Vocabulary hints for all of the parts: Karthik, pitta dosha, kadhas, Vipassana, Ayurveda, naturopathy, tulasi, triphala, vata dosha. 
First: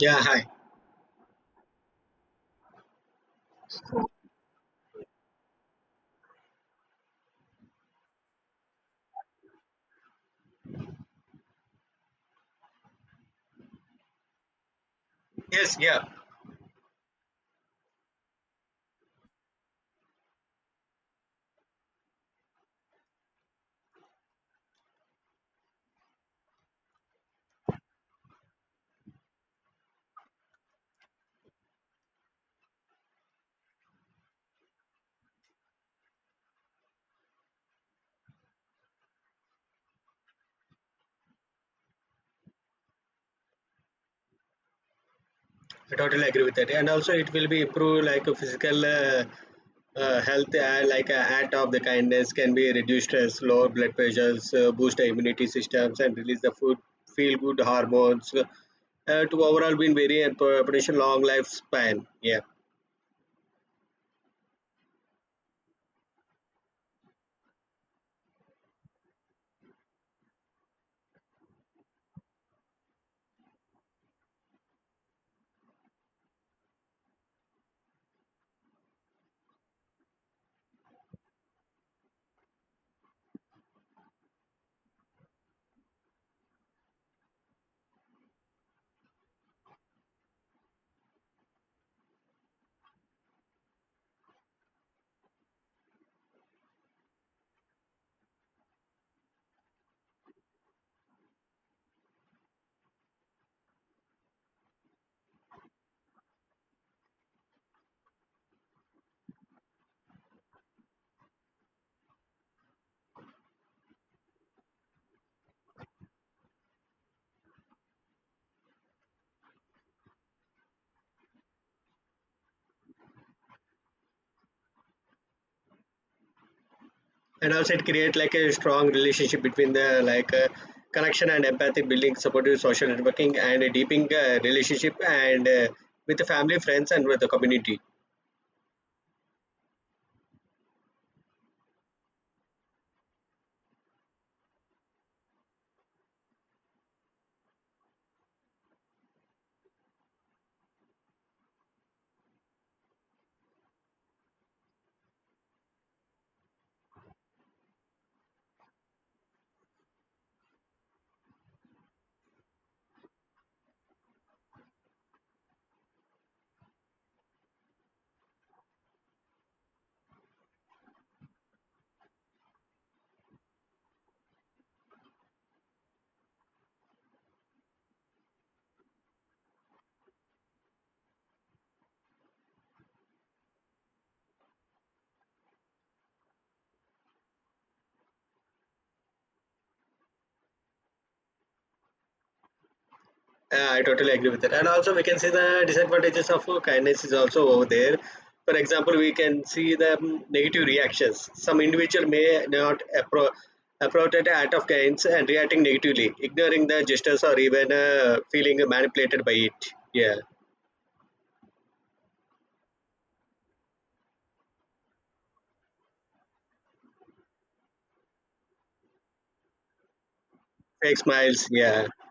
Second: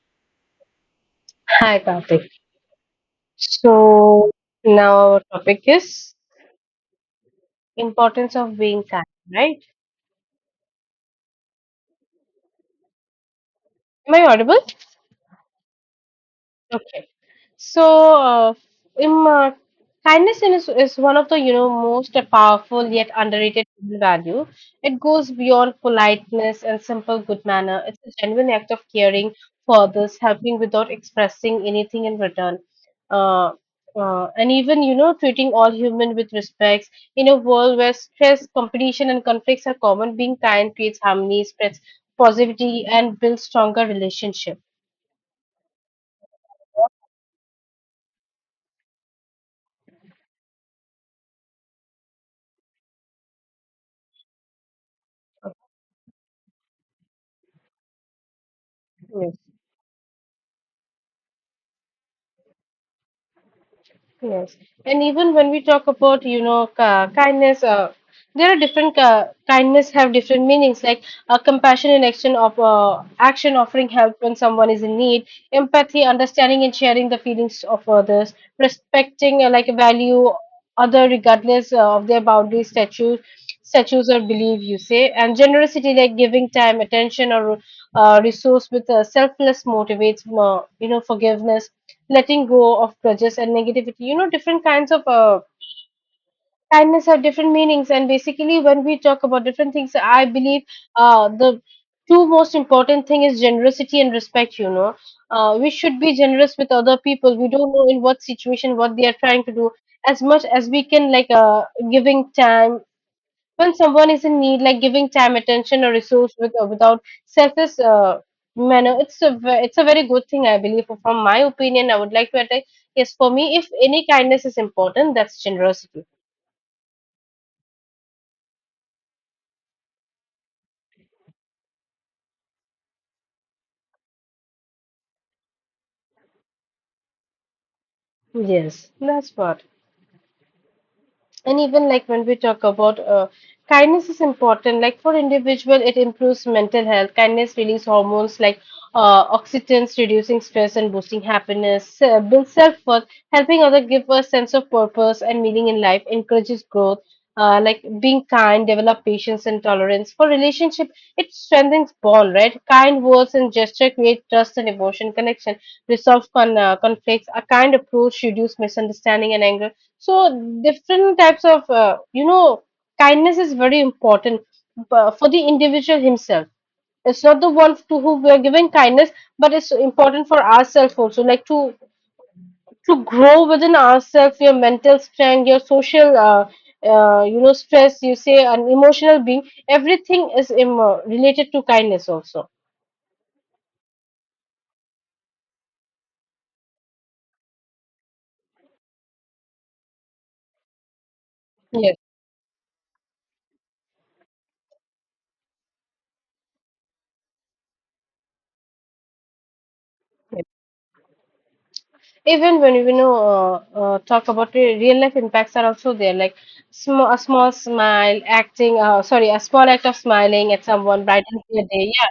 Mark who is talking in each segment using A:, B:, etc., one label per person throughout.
A: Yeah, hi.
B: Hi, Karthik. So now our topic is importance of being kind, right? Am I audible?
A: Yes, yeah,
B: Okay. So, uh, im- uh, kindness is one of the, most powerful yet underrated human value. It goes beyond politeness and simple good manner. It's a genuine act of caring for others, helping without expressing anything in return. Uh, and even, treating all human with respect. In a world where stress, competition, and conflicts are common, being kind creates harmony, spreads positivity, and builds stronger relationship.
A: I totally agree with that. And also, it will be improve like a physical health, like a act of the kindness can be reduce stress, lower blood pressures, boost the immunity systems, and release the food, feel good hormones. Uh,
B: Hmm.
A: to overall, been very and production long lifespan. Yeah,
B: Yes, and even when we talk about, kindness, there are different kindness have different meanings. Like compassion and action of offering help when someone is in need, empathy, understanding and sharing the feelings of others, respecting like value other regardless of their boundaries, statues or belief. You say, and generosity like giving time, attention, or resource with selfless motivates, forgiveness, letting go of grudges and negativity. You know, different kinds of kindness have different meanings, and basically when we talk about different things, I believe the two most important thing is generosity and respect. You know, we should be generous with other people. We don't know in what situation what they are trying to do, as much as we can. Giving time when someone is in need, like giving time, attention, or resource with, without selfish manner, it's a very good thing, I believe. From my opinion, I would like to attack. Yes, for me, if any kindness is important, that's generosity.
A: and also it create like a strong relationship between the connection and empathy, building supportive social networking, and a deepening relationship and with the family, friends, and with the community.
B: Yes, that's what. And even like when we talk about, kindness is important, like for individual it improves mental health. Kindness release hormones like oxytocin, reducing stress and boosting happiness. Builds self-worth, helping others give a sense of purpose and meaning in life. Encourages growth, like being kind develop patience and tolerance for relationship. It strengthens bond, right? Kind words and gesture create trust and emotion connection. Conflicts. A kind approach reduce misunderstanding and anger. So different types of, kindness is very important for the individual himself. It's not the one to whom we are giving kindness, but it's important for ourselves also, like to grow within ourselves, your mental strength, your social, stress. You say an emotional being. Everything is related to kindness also.
A: I totally agree with that. And also, we can see the disadvantages of kindness is also over there. For example, we can see the negative reactions. Some
B: Yes.
A: individual may not appro- appropriate the act of kindness and reacting negatively, ignoring the gestures or even feeling manipulated by it. Yeah,
B: Yes. Even when we know talk about real life impacts are also there, like a small act of smiling at
A: fake
B: someone brightens
A: smiles.
B: their day.
A: Yeah,
B: Yeah,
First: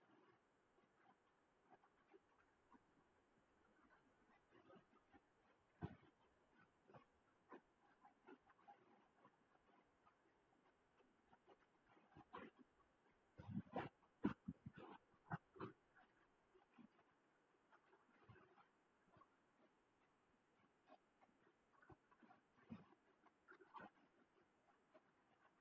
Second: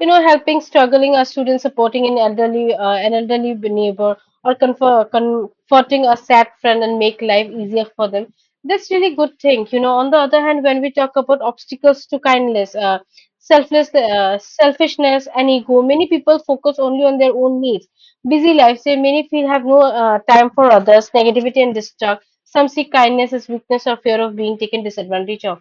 B: you know, helping struggling a student, supporting an elderly neighbor, or comforting a sad friend and make life easier for them, that's really good thing. You know, on the other hand, when we talk about obstacles to kindness, selfless selfishness and ego, many people focus only on their own needs. Busy lives, say many feel have no time for others. Negativity and distrust, some see kindness as weakness or fear of being taken disadvantage of.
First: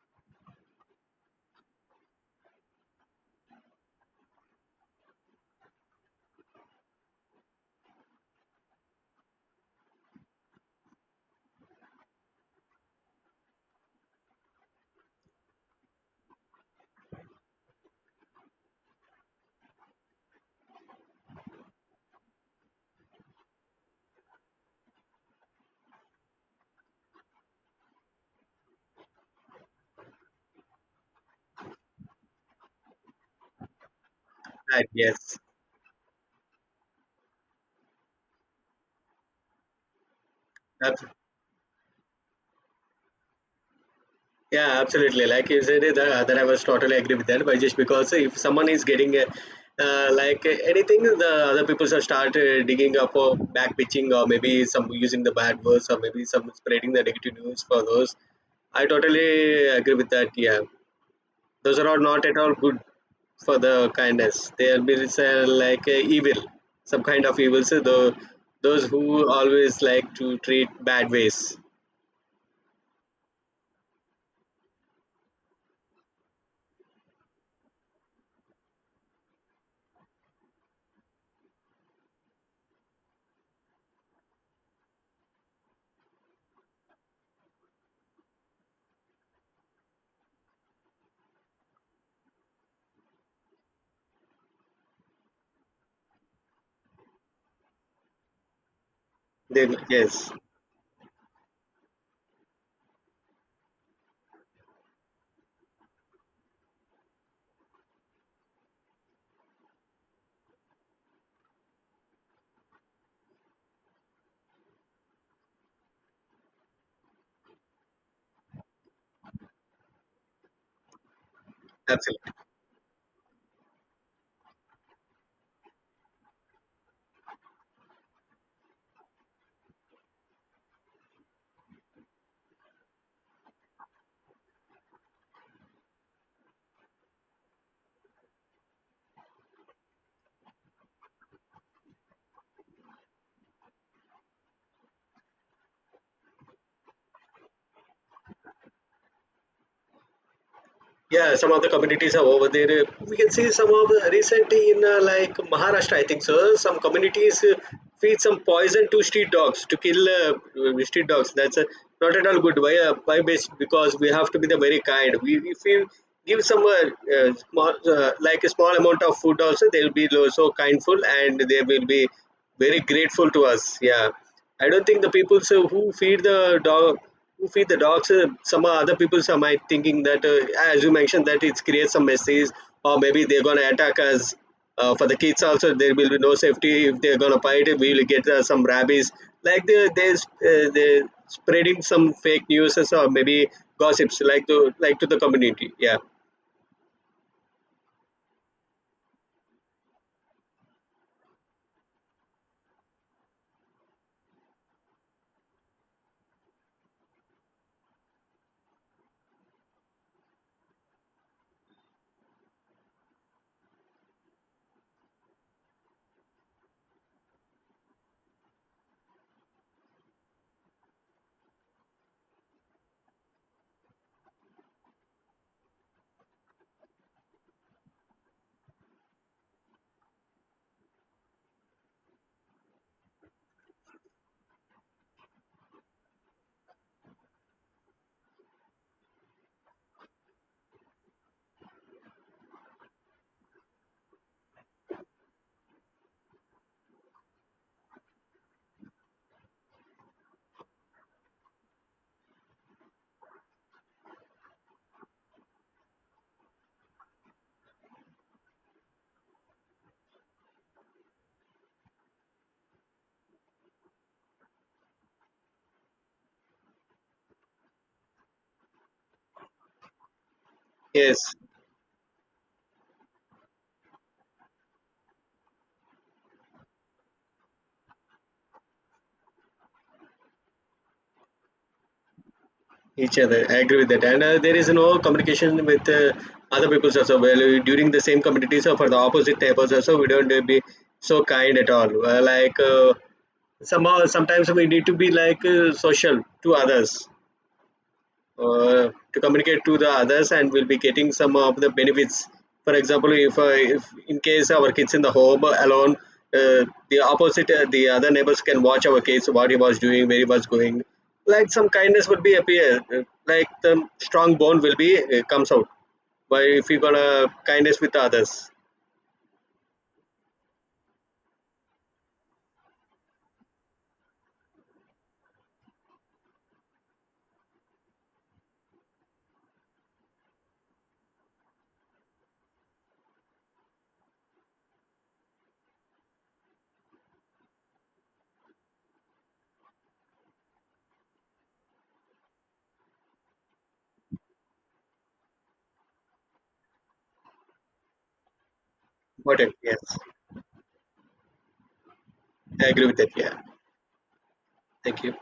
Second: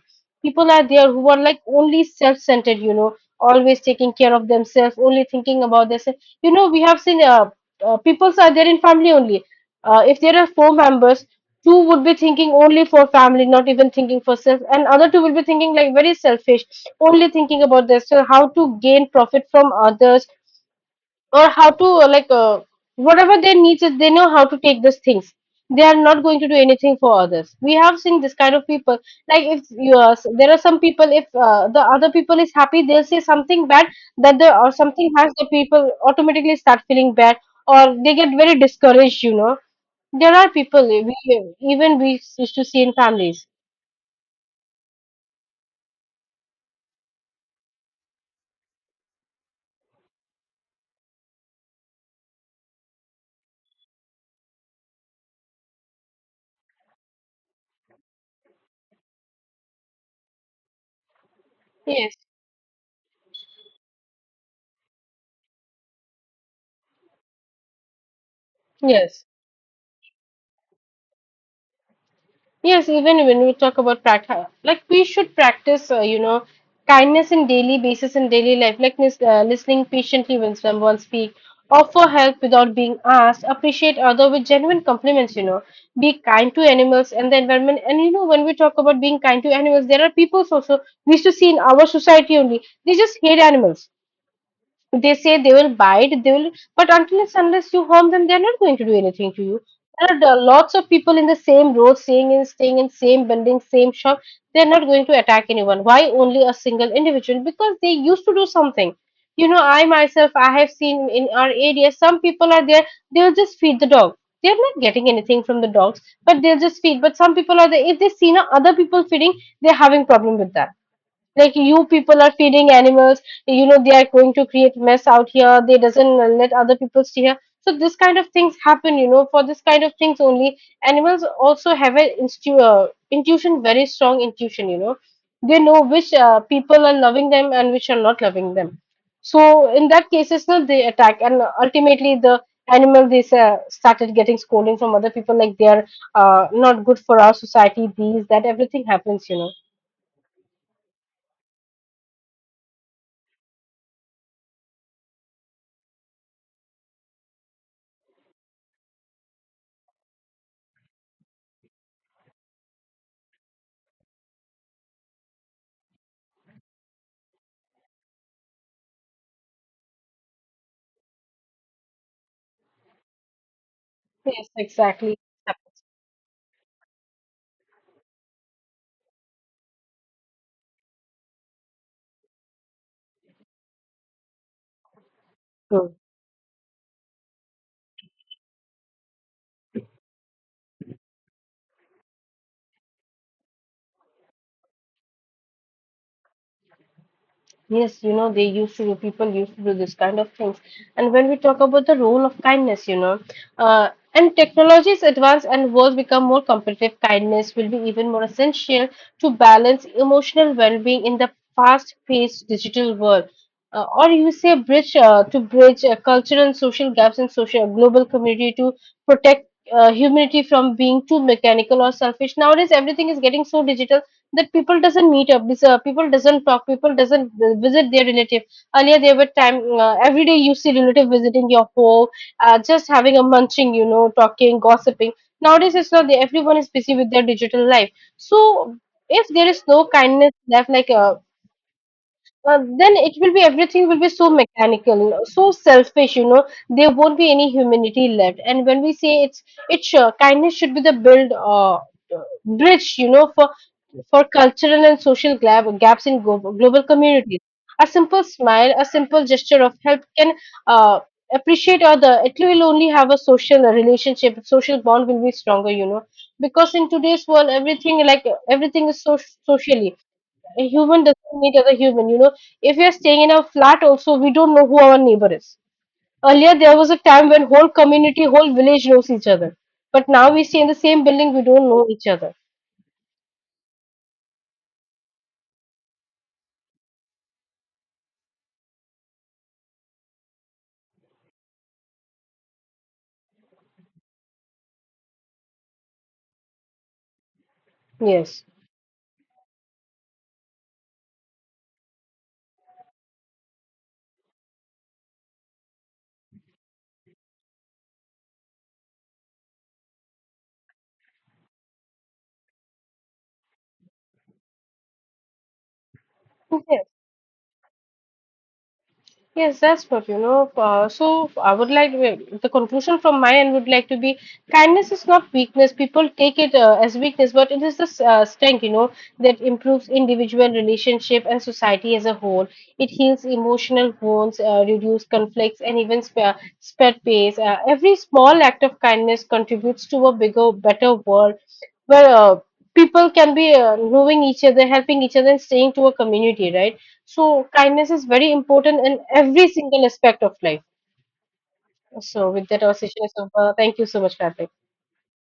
B: People are there who are like only self-centered, you know, always taking care of themselves, only thinking about themselves. You know, we have seen people are there in family only. If there are four members, two would be thinking only for family, not even thinking for self, and other two will be thinking like very selfish, only thinking about themselves, how to gain profit from others, or how to whatever their needs is, they know how to take those things. They are not going to do anything for others. We have seen this kind of people, like if you are there are some people, if the other people is happy, they'll say something bad, that the or
A: right.
B: something has,
A: Yes,
B: the people automatically start feeling bad, or they get very discouraged, you know. There are people we, even we used to see in families.
A: yeah, absolutely. Like you said, it, that I was totally agree with that. But just because if someone is getting a, anything, the other people should start digging up or back pitching or maybe some using the bad words or maybe some spreading the negative news for those. I totally agree with that. Yeah, those are all
B: Yes.
A: not at all good for the kindness. They are being evil, some kind of evil. So those
B: Yes.
A: who always like to treat bad ways.
B: Yes, even when we talk about practice, like we should practice, kindness in daily basis in daily life, like listening patiently when someone speak, offer help without being asked, appreciate other with genuine compliments, you know, be kind to animals and the environment. And you know, when we talk about being kind to animals, there are peoples also we used to see in our society only, they just hate animals. They say they will bite, they will, but until it's, unless you harm them, they're not going to do anything to you.
A: They.
B: There are
A: Yes,
B: lots of people in the same road, staying in, staying in same building, same shop. They're not going to attack anyone. Why only a single individual? Because they used to do something. You know, I myself, I have seen in our area, some people are there. They'll just feed the dog. They're not getting anything from the dogs, but they'll just feed. But some people are there. If they see now other people feeding, they're having problem with that, like you people are
A: absolutely.
B: feeding animals, you know, they are going to create mess out here, they doesn't let other people stay here. So this kind of things happen, you know. For this kind of things only, animals also have an intuition, very strong intuition, you know. They know which people are loving them and which are not loving them. So in that cases, no, they attack, and ultimately the animal, they started getting scolding from other people, like they are not good for our society, these that everything happens, you know.
A: Yeah, some of the communities are over there. We can see some of the recently in Maharashtra, I think so. Some communities feed some poison to street dogs to kill street dogs. That's not at all good. Why? Why? Because we have to be the very kind. We if we give some like a small amount of food also, they'll be so kindful and they will be very grateful to us. Yeah,
B: Yes,
A: I don't think the
B: exactly.
A: people so, who feed the dog you feed the dogs. Some other people some might thinking that, as you mentioned, that it creates some messes, or maybe they're gonna attack us. For the kids also,
B: Hmm.
A: there will be no safety if they're gonna bite. We will get some rabies. Like they they spreading some fake news or so, maybe gossips like to the community. Yeah.
B: Yes, you know, they used to do, people used to do this kind of things. And when we talk about the role of kindness, you know, and technology is advanced and worlds become more competitive, kindness will be even more essential to balance emotional well-being in the fast-paced digital world. Or you say bridge to bridge cultural and social gaps in social global community, to protect humanity from being too mechanical or selfish. Nowadays, everything is getting so digital, that people doesn't meet up this, people doesn't talk, people doesn't visit their relative. Earlier there were time, every day you see relative visiting your home, just having a munching, you know, talking, gossiping. Nowadays it's not there, everyone is busy with their digital life. So if there is no kindness left, then it will be, everything will be so mechanical, so selfish, you know, there won't be any humanity left. And when we say it's kindness should be the build bridge, you know, for cultural and social gaps in global communities. A simple smile, a simple gesture of help can uh, appreciate other. It will only have a social relationship, social bond will be stronger, you know. Because in today's world, everything like everything is so socially. A human doesn't
A: Yes.
B: need other human, you know. If we are staying in a flat, also we don't know who our neighbor is. Earlier, there was a time when whole community, whole village knows each other. But now we stay in the same building, we don't know each other.
A: Each other. I agree with that. And there is no communication with other people also. Well, during the same community, so for the opposite tables also, we don't be so kind at all. Somehow, sometimes we need to be social to others
B: Yes.
A: to communicate to the others, and we'll be getting some of the benefits. For example, if in case our kids in the home alone, uh, the other neighbors can watch our kids what he was doing, where he was going, like some kindness would be appear, like the strong bond will be comes out by if you gonna kindness with others.
B: Yes, that's what, you know. So I would like, the conclusion from my end would like to be, kindness is not weakness. People take it as weakness, but it is the strength, you know, that improves individual relationship and society as a whole. It heals emotional wounds, reduce conflicts, and even spare spread pace. Every small act of kindness contributes to a bigger, better world where people can be knowing each other, helping each other, and staying to a community, right? So kindness is very important in every
A: Important. Yes,
B: single aspect of life. So with that,
A: I
B: our
A: agree with
B: session
A: that.
B: is
A: Yeah,
B: over. Thank you so much, Karthik.
A: thank you.